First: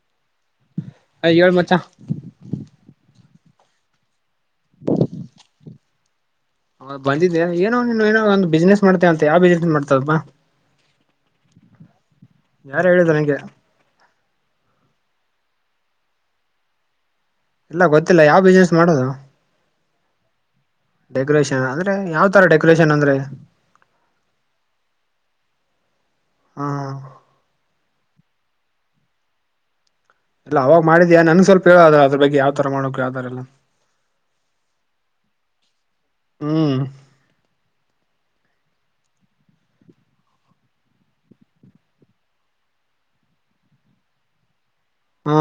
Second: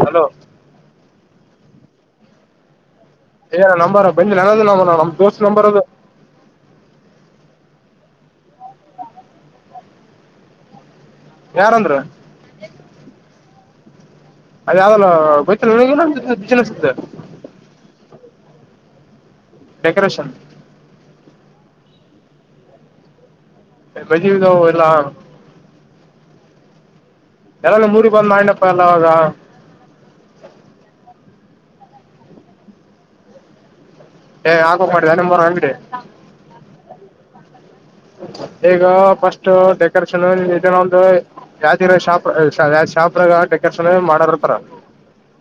Hello ಏಳ ಮಚಾ ಏ ನಂಬಾರ ಬಂದ ನನ್ನದು ನಂಬ ನಮ್ ದೋಸ್ತ್ ನಂಬರ್ ಅದು ಹೌದ್ ಬಂದಿದೆ ಏನೋ ನೀನು ಏನೋ ಒಂದು ಬಿಸ್ನೆಸ್ ಮಾಡ್ತೇ ಅಂತ ಯಾವ ಬಿಸ್ನೆಸ್ ಮಾಡ್ತದವಾಾ ಯಾರಂದ್ರ ಯಾರು ಹೇಳಿದ ನಂಗೆ ಅದ ಯಾವ್ದಲ್ಲ ಗತ ಬಜಿನ ಸಿುತ್ತೆ ಇಲ್ಲ ಗೊತ್ತಿಲ್ಲ ಯಾವ್ ಬಿಸ್ನೆಸ್ ಮಾಡೋದು ಡೆಕರೇಷನ್ ಡೆಕೋರೇಷನ್ ಅಂದ್ರೆ ಯಾವ್ ತರ ಡೆಕೋರೇಷನ್ ಅಂದ್ರೆ ಎಬ ಜೀವಿತ ಎಲ್ಲಾ ಹಾ ನಿಮ್ಮೂರಿಗ್ ಬಂದ್ ಮಾಡ್ಲಾ ಕಾಲ್ [unintelligible] ಇಲ್ಲ ಅವಾಗ ಮಾಡಿದ್ಯಾ ನನ್ ಸ್ವಲ್ಪ ಹೇಳ್ ಅದ್ರ ಬಗ್ಗೆ ಯಾವತರ ಮಾಡ್ಬೇಕ್ ಯಾವ್ ತರ ಇಲ್ಲ. ಎ [unintelligible] ಎರಡ್ ನಂಬರ್ ಅಂಗಡಿ. ಹ್ಮ್ ಈಗ ಫಸ್ಟ್ ಡೆಕೋರೇಷನ್ ಇದನ್ನ ಒಂದು ಯಾವ ಇರೋ ಶಾಪ್ ಯಾವ್ ಶಾಪ್. ತಿರ್ಗಾ ಡೆಕೋರೇಷನ್ ಮಾಡರ್ ಇರ್ತಾರ. ಹಾ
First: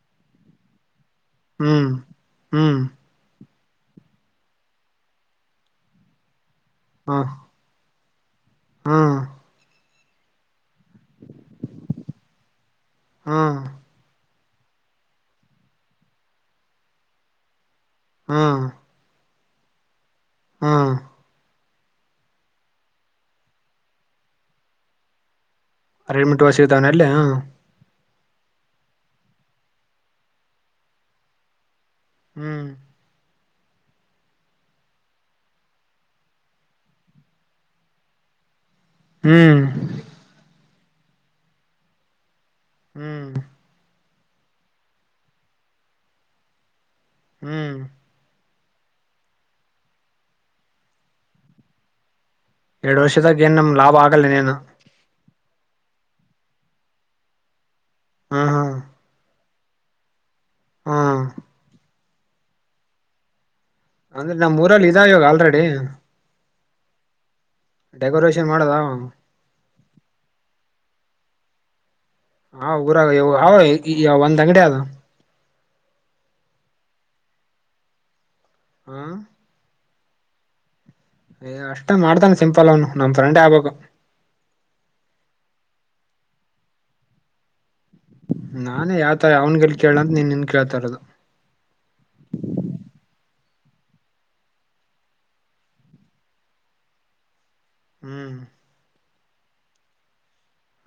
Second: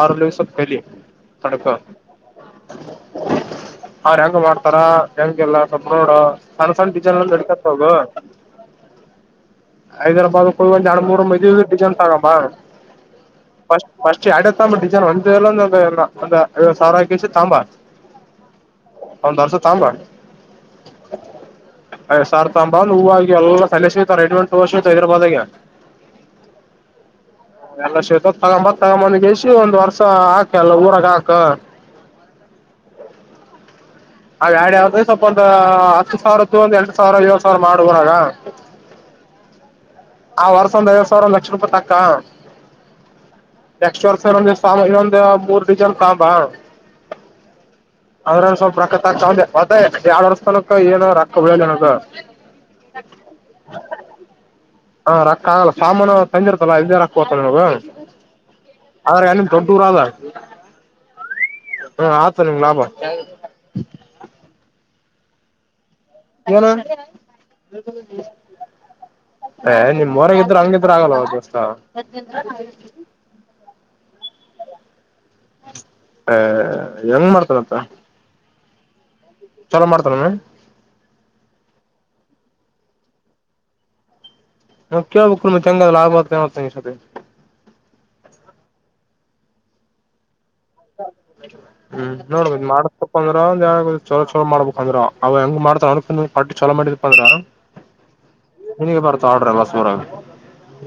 ಆರಲ್ಲಿವಸ ಕಲಿ ತಡಕ [unintelligible] ಹ್ಮ್ ಹ್ಮ್ ಅವ್ರು ಹೆಂಗ್ ಮಾಡ್ತಾರ ಹೆಂಗೆಲ್ಲ ಸ್ವಲ್ಪ್ ನೋಡ ಸಣ್ಣ ಸಣ್ಣ ವಿಚಾರ್ ಯ್ಸ್ಕೊಲ್ಲಾ ನೋಡ್ಕೊಂಡ್ ಹೋಗು. ಹ್ಮ್ ಹೈದರಾಬಾದ ಕುಲ್ವಂದ ಎರಡ್ ಮೂರು [unintelligible] ಹಾ ಅಡತಾಂಬ ಡಿಜನ್ ಅಂದಲ್ಲ ಅ ಸಾವಾರಾಕಿಸೆ ತಕ್ಕೊಂಡ್ ಬಾ. ಹ್ಮ ಒಂದ್ರ್ಸ ತಂಬಾ ಹ್ಮ್ಮ್ಮ್ ಯ್ ಸಾರ್ ತಾಂಬಾ ಹೂವು ಆ ಎಲ್ಲ ತಲೆ ಸತಾರೆ ಎಂಟೆಂಟು ವರ್ಷ ಹೈದರಾದಾಗ. ರೆಡಿಮಿಂಟ್ ಸಿಗ್ತವೆ ಅಲ್ಲಿ ಹ್ಮ್ಮ್ [unintelligible] ಒಂದ ವರ್ಸ ಹಾಕ ಎಲ್ಲ ಊರಾಗ ಹಾಕ ಹ್ಮ್ ಅವ್ಯಾಡ ಯಾವ್ರೆ ಸ್ವಲ್ಪ ಒಂದ ಹತ್ತು ಸಾವಿರತ್ತು ಒಂದ್ ಎಂಟು ಸಾವಿರ ಏಳ್ ಸಾವಿರ ಮಾಡು ಊರಾಗ. ಹ್ಮ್ ಆ ವರ್ಸ ಒಂದ್ ಐವತ್ತು ಸಾವಿರ ಒಂದ್ ಲಕ್ಷ ರೂಪಾಯಿ ತಕ್ಕ. ಹ್ಮ್ [unintelligible] ಮೂರ್ ದಡಿಜನ್ ಸಾಂಬಾ ಹ್ಮ್ ಅ್ರ ಸ್ವಲ್ಪ ರಕ್ಕತ ಆಕ್ತೆ ಮ ಎರಡ್ ವರ್ಸ್ ತನಕ ಏನ ರೊಕ್ಕ ಬೆಳ ಏನದು. ಎರಡು ವರ್ಷದಾಗ ಏನಮ್ ಲಾಭ ಆಗಲ್ಲನೇನು. ಹ ರೊಕ್ಕ ಆಗಲ್ಲ ಸಾಮಾನು ತಂದಿರ್ತಲ್ಲ ಇದೇ ರೊಕ್ಕ ಹತಾನ ನಮಗ ಹ್ಮ್ ಆದ್ರೆ. ಧೊಡ್ದರಾಗ್ ಹ್ಮ್ಮ್ ಹಾ ಆತ ನಿಮ್ ಲಾಭ ಅಂದ್ರೆ ನಮ್ಮೂರಲ್ಲಿ ಇದ ಇವಾಗ ಆಲ್ರೆಡಿ. ಏನು [inaudible] ಡೆಕೋರೇಷನ್ ಮಾಡದ ಎ ನಿಮ್ ಊರಾಗ್ ಎದ್ದೂರ್ ಹಂಗೆ [unintelligible] ಹಾ ಊರಾಗ ಹ ಈ ಒಂದ್ ಅಂಗಡಿ ಅದು. ಹ ಹೆಂಗ ಮಾಡ್ತಾನತ್ತ ಹಾಆಆ ಲ್ಲ ಮಾಡ್ತಾರಮ್ಮ ಯ ಅಷ್ಟೇ ಮಾಡ್ತಾನ ಸಿಂಪಲ್ ಅವನು ನಮ್ ಫ್ರೆಂಡ್ ಆಗ್ಬೇಕು. [unintelligible] ನಾನೇ ಯಾವತರ ಅವಾವನಗಲ್ ಕೇಳಂತ ನೀನ್. ಕೇಳ್ತಾ ಇರೋದು ಹ್ಮ್ ನೋಡ್ಬದು ಮಾಡಕಪ್ಪ ಚಲ ಚಲೋ ಮಾಡ್ಬೇಕು ಅಂದ್ರ ಅವ ಹೆಂಗ ಮಾಡ್ತ ಅನ್ ಪಾಟೀ ಚಲೋ ಮಾಡಿದಿ ಅಂದ್ರ. ಹ್ಮ್ ನಿನಗೆ ಬರ್ತ [unintelligible]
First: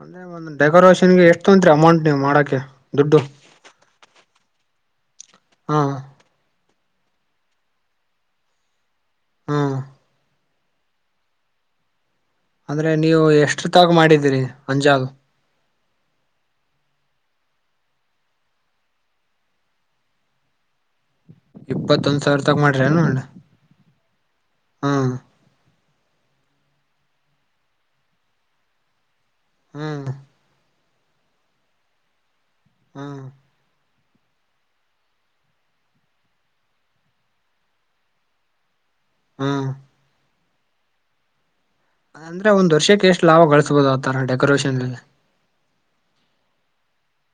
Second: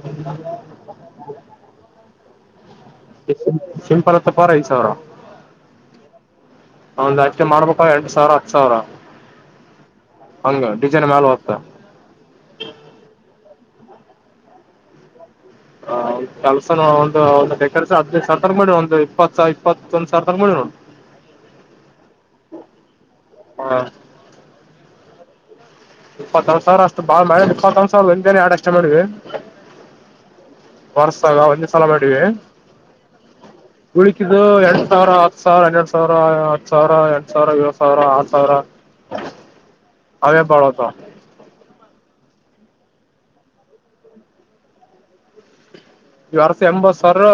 ಅಂದೆ ಒಂದ್ ಡೆಕೋರೇಷನ್ ಗೆ ಎಷ್ಟು ತೊಂತ್ರಿ ಅಮೌಂಟ್ ನೀವು ಮಾಡಕೆ. ಸಿಂಪಲ್ ತಕೊರ್ ಐದ್ ಸಾವಿರ. ಹಾ ಒಂದ್ ಅಷ್ಟೆ ಮಾಡ್ಬೇಕ ಎರಡ್ ಸಾವಿರ ಹತ್ತು ಸಾವಿರ. ಹ್ಮ್ಮ್ಮ್ ಹಂಗ ಡಿಸೈನ್ ಮಾಲ್ಯ ಹೋಗುತ್ತೆ ಅಂದ್ರೆ ನೀವು ಎಷ್ಟ್ರ ತಾವು ಮಾಡಿದೀರಿ ಅಂದಾಜು ಹ ಕೆಲ್ಸನ ಒಂದು ಒಂದು ಹದಿನದು ಸರ್ರ ತರ ಮಾಡಿ ಒಂದ್ ಇಪ್ಪತ್ ಇಪ್ಪತ್ತೊಂದ್ ಸರ್ರ ತರ ಮಾಡಿ ನೋ ಇಪ್ಪತ್ತೊಂದ್ ಸಾವಿರ ತಗ ಮಾಡ್ರಿ ಏನ ಹಾ ಹ್ಮ್ ಇಪ್ಪತ್ತ ಒಂದು ಸಾವರ ಅಷ್ಟ ಬಾಳ ಮಾಡ ಇಪ್ಪತ್ತ ಒಂದು ಸಾವರ ಒಂದೇನೆ ಅಷ್ಟು ಮಾಡ್ವಿ ಹ್ಮ್ ವರ್ಸಾಗ ಒಂದ್ ಸಲ ಮಾಡಿವಿ ಹ್ಮ ಉಳಿಕಿದು ಎರಡ್ ಸಾವಿರ ಹತ್ತು ಸಾವಿರ ಎನ್ನೆರಡು ಸಾವಿರ ಹತ್ತು ಸಾವಿರ ಎಂ ಸಾವಿರ ಏಳಳ್ ಸಾವಿರ ಆ ಸಾವಿರ ಹ್ಮ್ [unintelligible] ಅದಂದ್ರೆ ಒಂದ್ ವರ್ಷಕ್ಕೆ ಎಷ್ಟು ಲಾಭ ಗಳಿಸಬೋದು ಆತರ ಡೆಕೋರೇಷನ್ಲ್ಲಿ ಈ ವರ್ಷ ಎಂಬತ್ ಸಾವಿರ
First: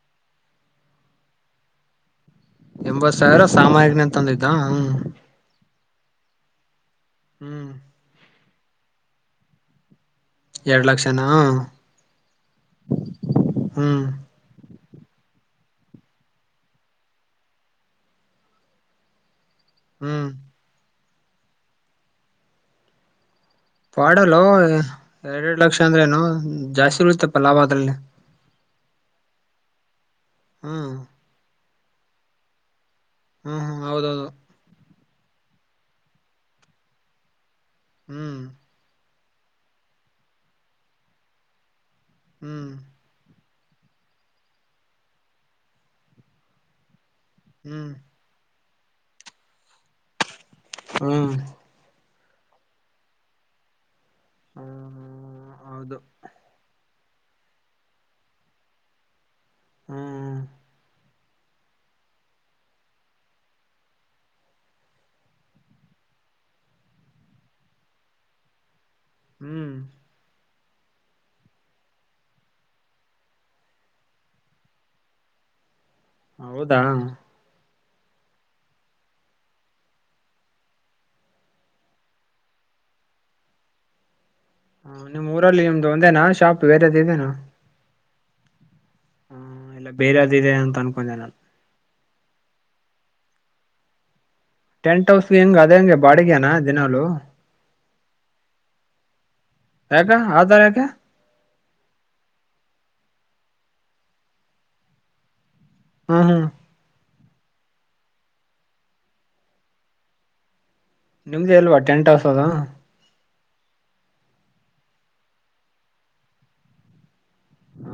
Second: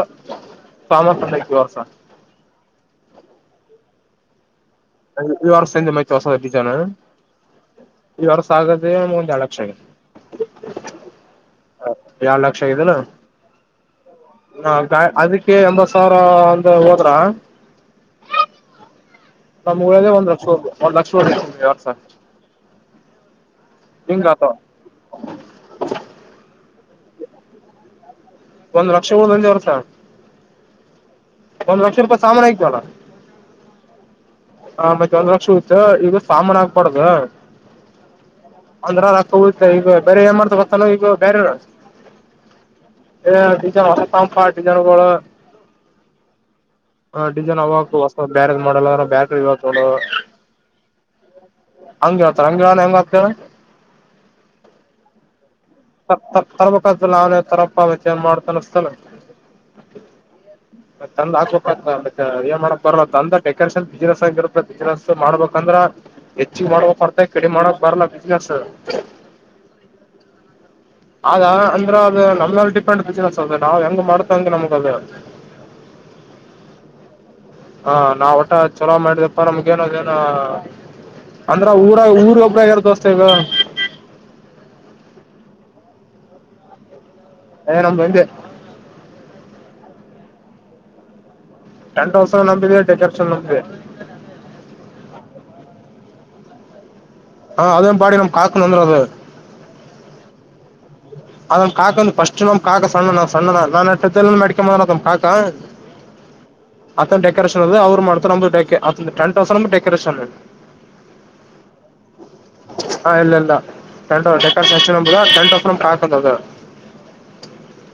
ಸಾಮಾನಿಗೆ ಆಯ್ತು ಈ ವರ್ಷ ಎಂಬತ್ತು ಸಾವಿರ ಸಾಮಾನೇ ತಂದಿದ್ದ ಹ್ಮ ಈ ವರ್ಷ ಹೊಸ ಡಿಸೈನ್ ಹ್ಮ್ ಈ ವರ್ಷ ಸಾಗದೆ ಒಂದು ಎರಡು ಲಕ್ಷ ಆಗ್ದೇ ಎರಡ್ ಲಕ್ಷನಾ ಎರಡು ಲಕ್ಷ ಅಗಿದೇನಾ ಹ್ಮ್ ಆ ಅದಿಕ್ಕೆ ಒಂದು ಎಂಬತ್ತು ಸಾವಿರ ಅಂತ ಹೋದ್ರ ನಮಗೆ ಉಳಿಯೋದೆ ಹ್ಮ್ ಒಂದ್ ಲಕ್ಷ ಒಂದ್ ಲಕ್ಷ ಪಾಡಲ್ಲೋ ಹಿಂಗಾತವ ಎರಡ್ ಎರಡ್ ಲಕ್ಷ ಅಂದ್ರೇನು ಜಾಸ್ತಿ ಉಳಿತ್ತಪ್ಪ ಲಾಭ ಅದ್ರಲ್ಲಿ ಒಂದ್ ಲಕ್ಷ ಒಂದೇ ವರ್ಷ ಹ್ಮ್ ಒಂದು ಲಕ್ಷ ರೂಪಾಯಿ ಸಾಮಾನು ಆಗಿದ್ವಲ್ಲ ಹ್ಮ್ ಹ್ಮ್ ಹೌದೌದು ಒಂದು ಲಕ್ಷ ಉಳೀತು ಈಗ ಸಾಮಾನು ಹಾಕಬಾರದ ಹ್ಮ್ ಹೌದಾ ಈಗ ಬೇರೆ ಏನ್ ಮಾಡ್ತಬರ್ತಲ್ಲ ಈಗ ಬೇರೆ ಅವ್ರು ಹ್ಮ್ ಹೇ ಡಿಸೈನ್ ಹೊಸದು ತಕೊಂಡುಬಪ್ಪಾ ಡಿಸೈಗಳು ಹ ಡಿಸೈನ್ ಹ್ಮ್ ಅವಾಗ್ತ ಹೊಸ ಬೇರೆ ಮಾಡೆಲ್ ಅದ್ರ ಬ್ಯಾಟ್ರಿ ಇವಾಗ ಚಲೋ ಹ್ಮ್ ಅಂಗ ಹೇಳ್ತರ ಹಂಗ್ ಹೇಳನ ಹೀಗೆ ಅಕ್ತಿರಾ ಹ್ಮ ಹೌದು [unintelligible] ಹ್ಮ್ ಮತ್ ತಂದ್ ಹಾಕ್ಬೇಕ ಮತ್ತ ಏನ್ ಮಾಡಕ್ ಬರಲ್ಲ ತಂದ ಡೆಕೋರೇಷನ್ ಬಬಿಸಿನೆಸ್ ಆಗಿರತ್ತ ಬಿಸಿನೆಸ್ ಮಾಡ್ಬೇಕಂದ್ರ ಹೆಚ್ಚಿ ಮಾಡಬೇಕು ವರ್ತೂ ಕಡಿಮೆ ಮಾಡಕ್ ಬರ್ಲಾ ಬಿಸಿನೆಸ್ ಹ್ಮ್ [inaudible] ಅದ ಅಂದ್ರ ಅದು ನಮಲ್ಲಿ ಡಿಪೆಂಡ್ ಬಿಸಿನಸ್ ಅದ ನಾವ್ ಹೆಂಗ್ ಮಾಡ್ತ ಅಂದ್ರ ನಮಗ ಅದು ಹೌದಾ ಹಾ ನಾವ್ ಒಟ ಚಲೋ ಮಾಡಿದಪ್ಪ ನಮ್ಗೇನದೇನ ಅಂದ್ರ ಊರ ಊರಿ ಒಬ್ಬರೇ ಯಾರ ದೋಸ್ತ ಈಗ ಹ ನಿಮ್ ಊರಲ್ಲಿ ನಿಮ್ದು ಒಂದೇನಾ ಶಾಪ್ ಬೇರೆದುಇದೇನ ನಮ್ದು ಒಂದೇ ಹ್ಮ ಎಲ್ಲ ಬೇರೆ ಇದೆ ಅಂತ ಅನ್ಕೊಂಡೆ ನಾನು ಟೆಂತ್ ಹೌಸ್ ನಮ್ದೇ ಡೆಕೋರೇಷನ್ ನಮ್ದೇ ಟೆಂಟ್ ಹೌಸ್ ಹೆಂಗ ಅದೇ ಹಂಗೆ ಬಾಡಿಗೆನಾ ದಿನಲು ಅದೇ ಬಾಡಿ ನಮ್ ಕಾಕೊಂಡ ಅಂದರದು ಯಾಗ ಆದಯಾ ಯಾಕ ಅದ್ ಕಾಕಾ ಅ ಫಸ್ಟ್ ನಮ್ಮ ಕಾ ಸಣ್ಣ ನ ಸಣ್ಣ ನಾ ನ ಅಡಕೊಂಡಂಬಂದ ಅದ್ ಕಾ ಹ್ಮ್ ಹ್ಮ್ ಅತ ಡೆಕೋರಷನ್ ಅದು ಅವರು್ತ ನ್ದ ಟನ್ ತೌಸಂಡ್ ಡೆಕೋೇಷನ್ ನಿಮ್ದು ಅಲ್ವಾ ಟೆಂಟ್ ಹೌಸ್ ಅದು ಟಂಟ್್ದ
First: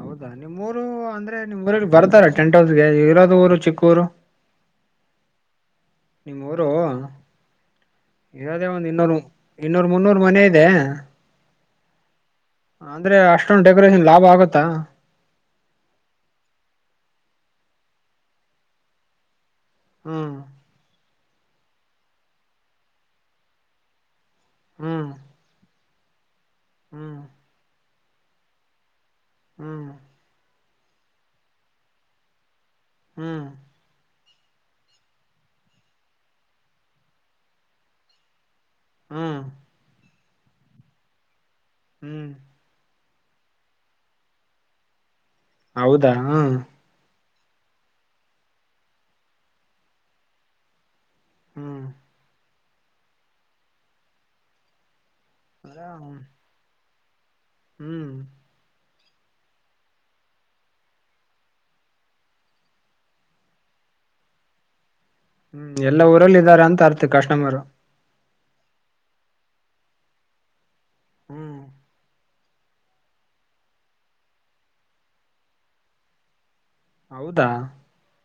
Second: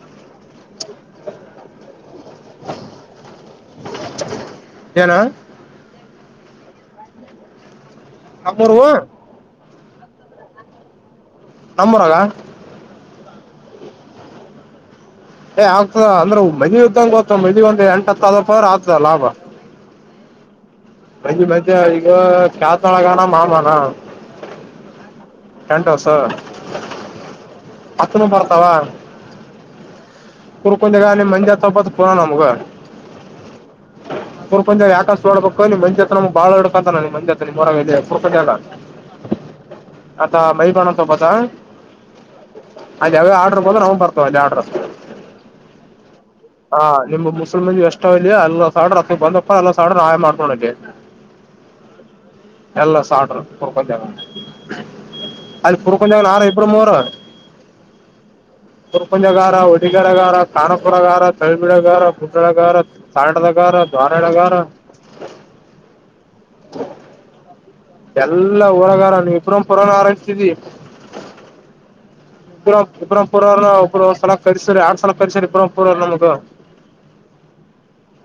ಹೌದಾ ನಿಮ್ೂಊರು ಅಂದ್ರೆ ನಿಮ್ ಊರಲ್ಲಿ ಬರ್ತಾರ ಟೆಂಟ್ ಹೌಸ್ಗೆ ಇರೋದ ಊರು ಚಕ್ಕೂರು ಏನ ನಿಮ್ಮ್ಊರು ಇರದೇ ನಮ್ಮೂರು ಒಂದು ಇನ್ನೊರು ಇನ್ನೂರ್ ಮುನ್ನೂರು ಮನೆ ಇದೆ ನಮ್ಮೋರಾಗ ಅಂದ್ರೆ ಅಷ್ಟೊಂದು ಡೆಕೋರೇಷನ್ ಲಾಭ ಆಗತ್ತಾ ಏ ಆಗ್ತದ ಅಂದ್ರೆ ಮದ್ವಿ ಇದ್ದಂಗಗೆ ಗೊತ್ತ ಮದ್ವಿ ಒಂದ್ ಎಂಟ ಅತ್ತಪ್ಪ ಅವ್ರ ಆಗ್ತದ ಲಾಭ ಹ್ಮ್ ಮಜ ಮದೆ ಈಗ ಕಾತಳಗಾನ ಮಾಮಾನ ಹ್ಮ್ ಅಂಟ ಸ ಹ್ಮ್ ಹಸುನು ಬರ್ತಾವ ಹ್ಮ್ ಕುರ್ಕೊಂಡಿಗ ನಿಮ ಮಜ ಹತ್ ಪೋನನ ನಮಗೂ ಹ್ಮ್ ಪೂರ್ಪ ಕ ಆಕಾಸ್ುಡ್ಬೇಕ ಮಂಜ ಹತ್ರನಮ್ ಬಾಳ ಹಡಕತಾನಮಂಜ ಹತ್ರ ನಿಮ್ಮ್ರ ಪರ್ಪಂಜ ಎಲ್ಲ ಹ್ಮ ಅತ ಬೈ ಬಣಂತ ಬತ ಹ್ಮ್ ಅದ ಯಾವೇ ಆರ್ಡರ್ ಬಂದ್ರೆ ಅವನ್ನ ಬರ್ಕೊ ಹೌದು ಹಾ ನಿಮ್ ಮುಸ್ಲ್ಮನ್ ಎಷ್ಟವಲ್ಲಿ ಅಲ್ಲ ಸಡ್ರ ಹ ಬಂದಪ್ಪ ಅಲ್ಲ ಸಡ ಆಹಾಯ ಮಾಡ್ಕೊಳಗೆ ಹ್ಮ್ ಎಲ್ಲ ಸರು ಪುರ್ಕಜ ಅಲ್ಲಿ ಪುರ್ಕಂಜನ್ ಆರು ಇಬ್ರು ಮೂರು ಹ್ಮ್ ಗುರ್ಪುಜಗಾರ ಹೊಡಿಗರಗಾರ ಕಾನಪುರಗಾರ ತಳಬಿಳಗಾರ ಗುಡ್ಡಳಗಾರ ತಂಡದಗಾರ ದ್ವಾರಳಗಾರ ಹ್ಮ್ ಎಲ್ಲ ಊರಲ್ಲಿ ಇದ್ದಾರೆ ಅಂತ ಅರ್ಥ ಕಸ್ಟಮರು ಎಲ್ಲಾ ಊರಗಾರ ನೀ ಇಬ್ರ ಪುರೋನ ಆರ್ತಿ ಹ್ಮ್ ಇ ಇಪರ ಪರ್ಾರ ಅ ಒಂದು ಸ್ಲ ಪರಿರಿಸರಿ ಆರ್ ಸಲ ಪರಿರಿಸರಿ ಇರ ಪರ್ಾರ ನಮಗೆ ಹೌದಾ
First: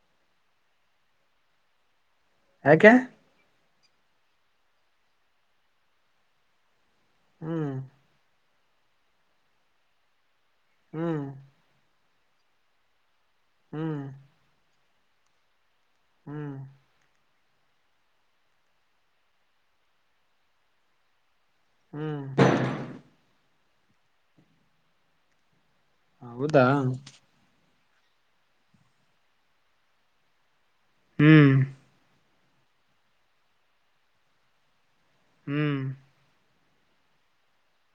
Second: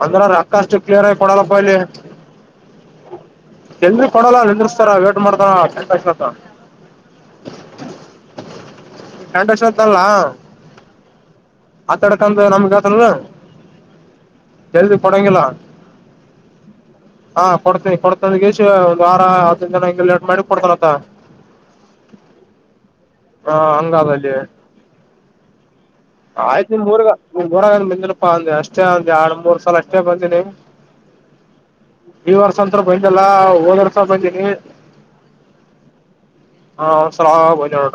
ಅಂದ್ರ ರೊಕ್ಕ ಅಕ್ಕಷ್ಟು ಕ್ಲಿಯರ್ ಆಗಿ ಕೊಡಲ್ಲಪ್ಪ ಇಲ್ಲಿ ಹಕ ಜಲ್ದಿ ಕೊಡಲ್ಲ ಎಂದ್ರಿಸಸ್ತಾರ ಲೆಟ್ ಮಾಡ್ತಾರ ಚತ್ತ ಹ್ಮ್ ಗಂಡ ವರ್ಷ ಹೊತ್ತಲ್ಲ ಹ್ಮ್ ಆತಡಕಂತ ನಮ್ಗ ಆತ ಅಲ್ಲ ಹ್ಮ್ ಜಲ್ದಿ ಕೋಡಂಗಿಲ್ಲ ಹ್ಮ್ ಹಾ ಕೊಡ್ತೀನಿ ಕೊಡ್ತಂದ ಒಂದ್ ವಾರ ಹದ್ಿನ ಹಂಗ ಲೇಟ್ ಮಾಡಿ ಕೊಡ್ತಾರತ್ತ ಹ್ಮ್ ಹಾ ಹಂಗಲ್ಲಿ ಹೌದಾ ಆಯ್ತು ನಿಮ ಮೂರ್ ಮೂರಾಗಂದ ಬಂದಿರಪ್ಪಾ ಅಂದ ಅಷ್ಟೇ ಅ ಎರಡ್ ಮೂರ್ ಸಲ ಅಷ್ಟೇ ಬಂದಿನಿ ಹ್ಮ್ ಈ ವರ್ಷ ಅಂತ ಬಂದಲ್ಲ ಹೋದ್ ವರ್ಷ ಬಂದೀನಿ ಹ್ಮ್ ಹಾ ಸಲಾ ಬನಡಟ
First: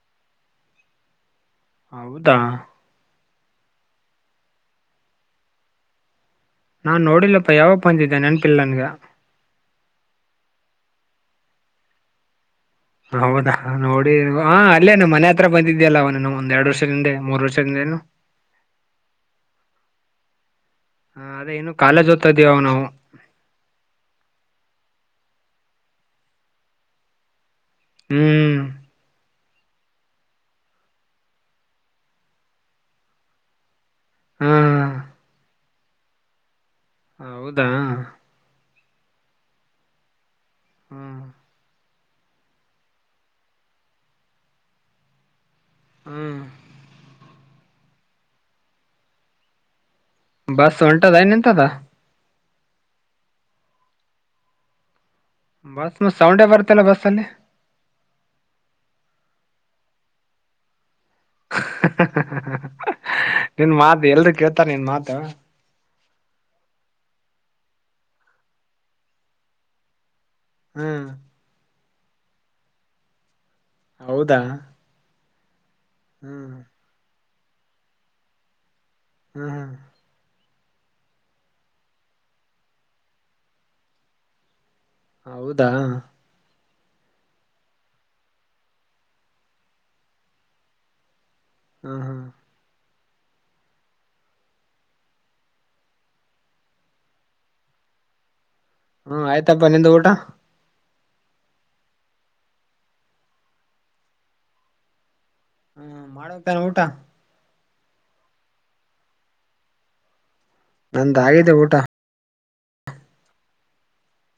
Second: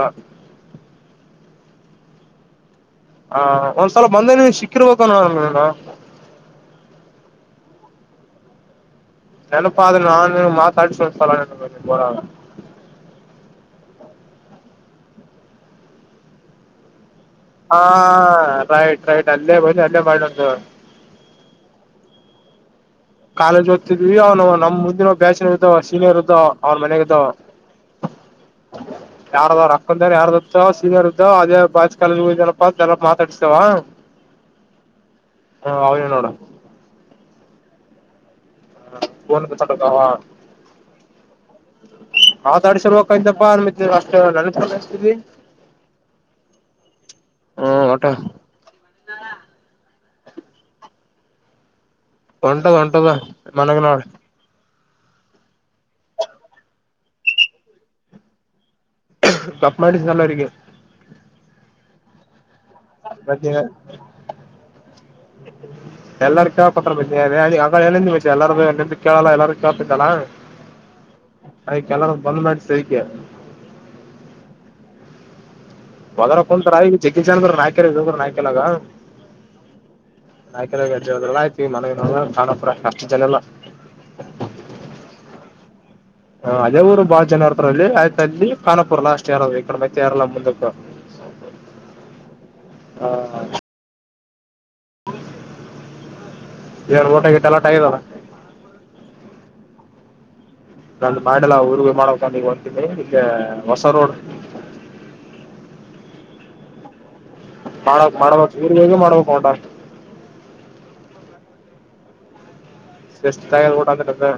ಹೌದಾ ಹಾ ಒಂದ್ಸಲ ಬಂದೇ ನೀನ್ ಸಿಕ್ಕಿರ್ಬೇಕ ನಾನ್ ನೋಡಿಲ್ಲಪ್ಪ ಯಾವಪ್ಪ ಅಂದಿದ್ದೆ ನೆನಪಿಿಲ್ಲನ್ಗ ನೆನಪಾ ಅದು ನಾನು ಮಾತಾಡಿ ನನ ಕೊರ ಹೌದಾ ನೋಡಿ ಹ ಅಲ್ಲೇನು ಮನೆ ಹತ್ರ ಬಂದಿದ್ದ್ಯಲ್ಲ ಅವನುನು ಒಂದ್ೆರಡ್ ವರ್ಷದಿಂದ ಹಾ ರೈಟ್ ರೈಟ್ ಅಲ್ಲೇ ಬಂದುಿ ಅಲ್ಲೇ ಮಾಡೊಂದು ಹಾ ಅದೇ ನ್ನುನು ಕಾಲೇಜ್ ಓದ್ತ ಇದ್ದೀ ನಾವು ಕಾಲೇಜ್ ಓದ್ತಿದ್ವಿ ಅವ ನಮ್ ಮುಂದಿನ ಬ್ಯಾಚಲರ್ ಇದಾವ ಸೀನಿಯರ್ ಇದ್ದ ಅವ್ರ ಮನೆಗ ಇದ್ದಾವ ಹ್ಮ್ ಯಾರದವ್ ಅಕ್ಕಂದ ಯಾರ್ದತ ಸೀನಿಯರ್ ಇದ್ದಾವ ಅದೇ ಬಾ ಕಾಲನಪ್ಪ ಅ ಎಲ್ಲ ಮಾತಾಡಸ್ತೇವ ಹ್ಮ್ ಹಾ ಹನ ನೋಡ ಹೌದಾ ಹ ಕನ್ ಕಸಟಕಾವ ಹ್ಮ್ ಆತಾಡ್ ಸರ್ಕಾಯತಪ್ಪ ಆ ಮ ಅಷ್ಟ ನನತಿದವಿ ಹ್ಮ್ ಹ್ಮ ಊಟ ಬಸ್ ಒಂಟದ ನಿಂತದ ಒಂಟದ ಹೊಂಟದ ಮನಗ್ ನೋಡ್ ಬಸ್ ಮ ಸೌಂಡೇ ಬರ್ತಲ್ಲ ಬಸ್ ಅಲ್ಲಿ ಕಪ್ಪ ಮಾಡಿಸನಲ ಅವರಿಗೆ [unintelligible] ಬ ನಿನ್ ಮಾತ್ ಎಲ್ರು ಕೇಳ್ತಾರ ನಿನ್ ಮಾತು ಎಲ್ಲಾರಕ್ಕಾ ಪತ್ರ ಬಜ ಅಂಗಗಳ ಹೇಳಿಂದ್ ಮ ಎಲ್ಲಾರು ನಿಮ್ದ ಕೇಳಲ್ಲ ಎಲ್ಲಾರು ಕೇಳ್ತಿದ್ದಲ್ಲಾ ಹ್ಮ್ ಅದ್ಕ್ಕೆಲ್ಲ ಬಂದ್ ಮಾಡ ಸದಕ್ಕೆ ಹೌದಾ ಬದ್ರ ಹ್ಮ್ ಕುಂತರ ಜಗ್ಗಜ ಜನ್ ನಾಯಕ ನಾಯ್ಕೆಲಗ ಹ್ಮ್ ಹ್ಮ್ ಆಾ್ಕ ಗಜ್ಜಲ್ಲ ಆಯ್ತಿವಿ ಮನಗ ತಾಣಪುರ ಅಷ್ಟು ಜನಲ್ಲ ಹೌದಾ ಅದೇವಊರು ಬಾಳ ಜನ ಇರ್ತಾರಲ್ಲಿ ಆಯ್ತ ಅಲ್ಲಿ ಕಾನಾಪುರ್ ಲಾಸ್ಟ್ ಯಾರ ಈ ಕಡೆ ಮೈತ್ತ ಯಾರಲ್ಲ ಮುಂದಕ್ಕ ಹ್ಮ ಹಾ ಹಾ ಹ ಇರ ಊಟಗಿ ತಲೋಟ ಇದಾರ ಹ್ಮ ಆಯ್ತಪ್ಪ ನಿಂದು ಊಟ ನಂದು ಮಾಡಲ್ಲ ಊರ್ವಿ ಮಾಡಕ್ ನೀ ಹೊಂತೀನಿ ಈಗ ಹೊಸ ರೋಡ್ ಹ್ಮ ಮಾಡೋಕ್ಕನ ಊಟ ಮಾಡಕ್ ಮಾಡ್ಬೇಕಕ್ ಊರ್ರಿಗೆ ಹಗ ಮಾಡ್ಬೇಕು ಉಂಟಷ್ಟ ನಂದ ಆಗಿದೆ ಊಟ ಎಸ್್ತಗ ಊಟ ಅಂತ್ದ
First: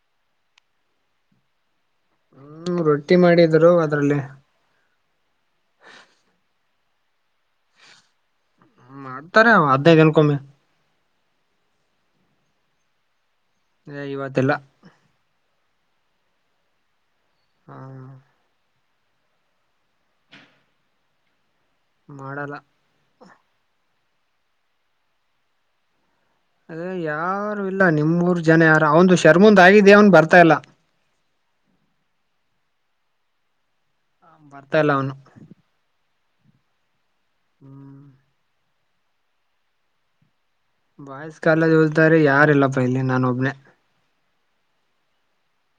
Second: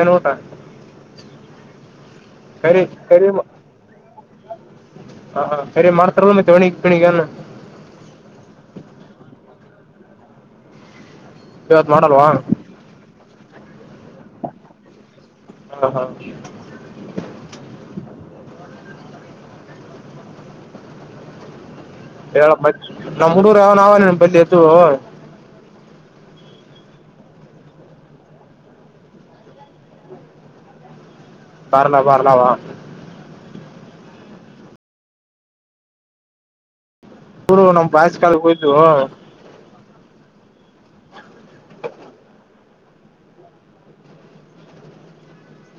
ಏನ್ ಊಟ ಹ್ಮ್ ಕರಿ ರೊಟ್ಟಿ ಕರಿ ಮಾಡಿದ್ರು ಅದ್ರಲ್ಲಿೇ ಹಾ ಸರಿ ಮಾಡ್ತಾರ ಮ ಒಣಿಗ್ ಪಣಿಗ ಮಾಡ್ತಾರೆ ಅವ ಹದ್ನೇ ಜನ್ಕೊಮ್ಮಿ ಇವತ್ ಮಾಡಲ್ವಾ [unintelligible] ಹಾ ಹಾ ಹಾ ಹೇಳ ಮಾಡಲ್ಲ ನಮ್ ಹಡುೂರ ಯಾವ ನ ಅವನನ್ ಬಲ್ಲಿ ಎದು ಅ ಯಾರು ಇಲ್ಲ ನಿಮೂರ್ ಜನ ಯಾರ ಅವಂದು ಶರ್ಮಂದ್ ಆಗಿದ ಅವನ್ ಬರ್ತಾ ಇಲ್ಲ ಬರ್ಲ ಬರ್ಲಾವಾ ಹ ಬರ್ತಾ ಇಲ್ಲ ಅವನು ಹೂರು ನಮ್ ಹ್ಮ್ ಬಾಯ ಕಾಲ ಹೋಯ್ದು ಬಾಯ್ಸ್ ಕಾಲದ ಹೋಲ್ತಾರೆ ಯಾರಿಲ್ಲಪ್ಪ ಇಲ್ಲಿ ನಾನ ಒಬ್ನೇ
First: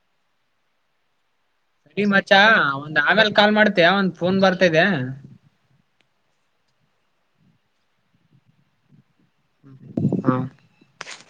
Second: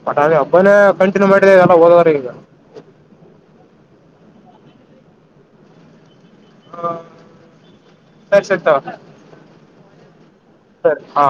ಮಟ್ ಹಬ್ಬನೇ ಕಂಟಿನ್ಯೂ ಮಾಡ ಸರಿ ಮಚಾ ಒಂದ್ ಆಗಲ್ ಕಾಲ್ ಮಾಡ್ತಯ ಒಂದ್ ಫೋನ್ ಬರ್ತಿದೆ ಹ ಸ ಸತ ಹ್ಮ ಹಾ ಸರಿ ಹಾ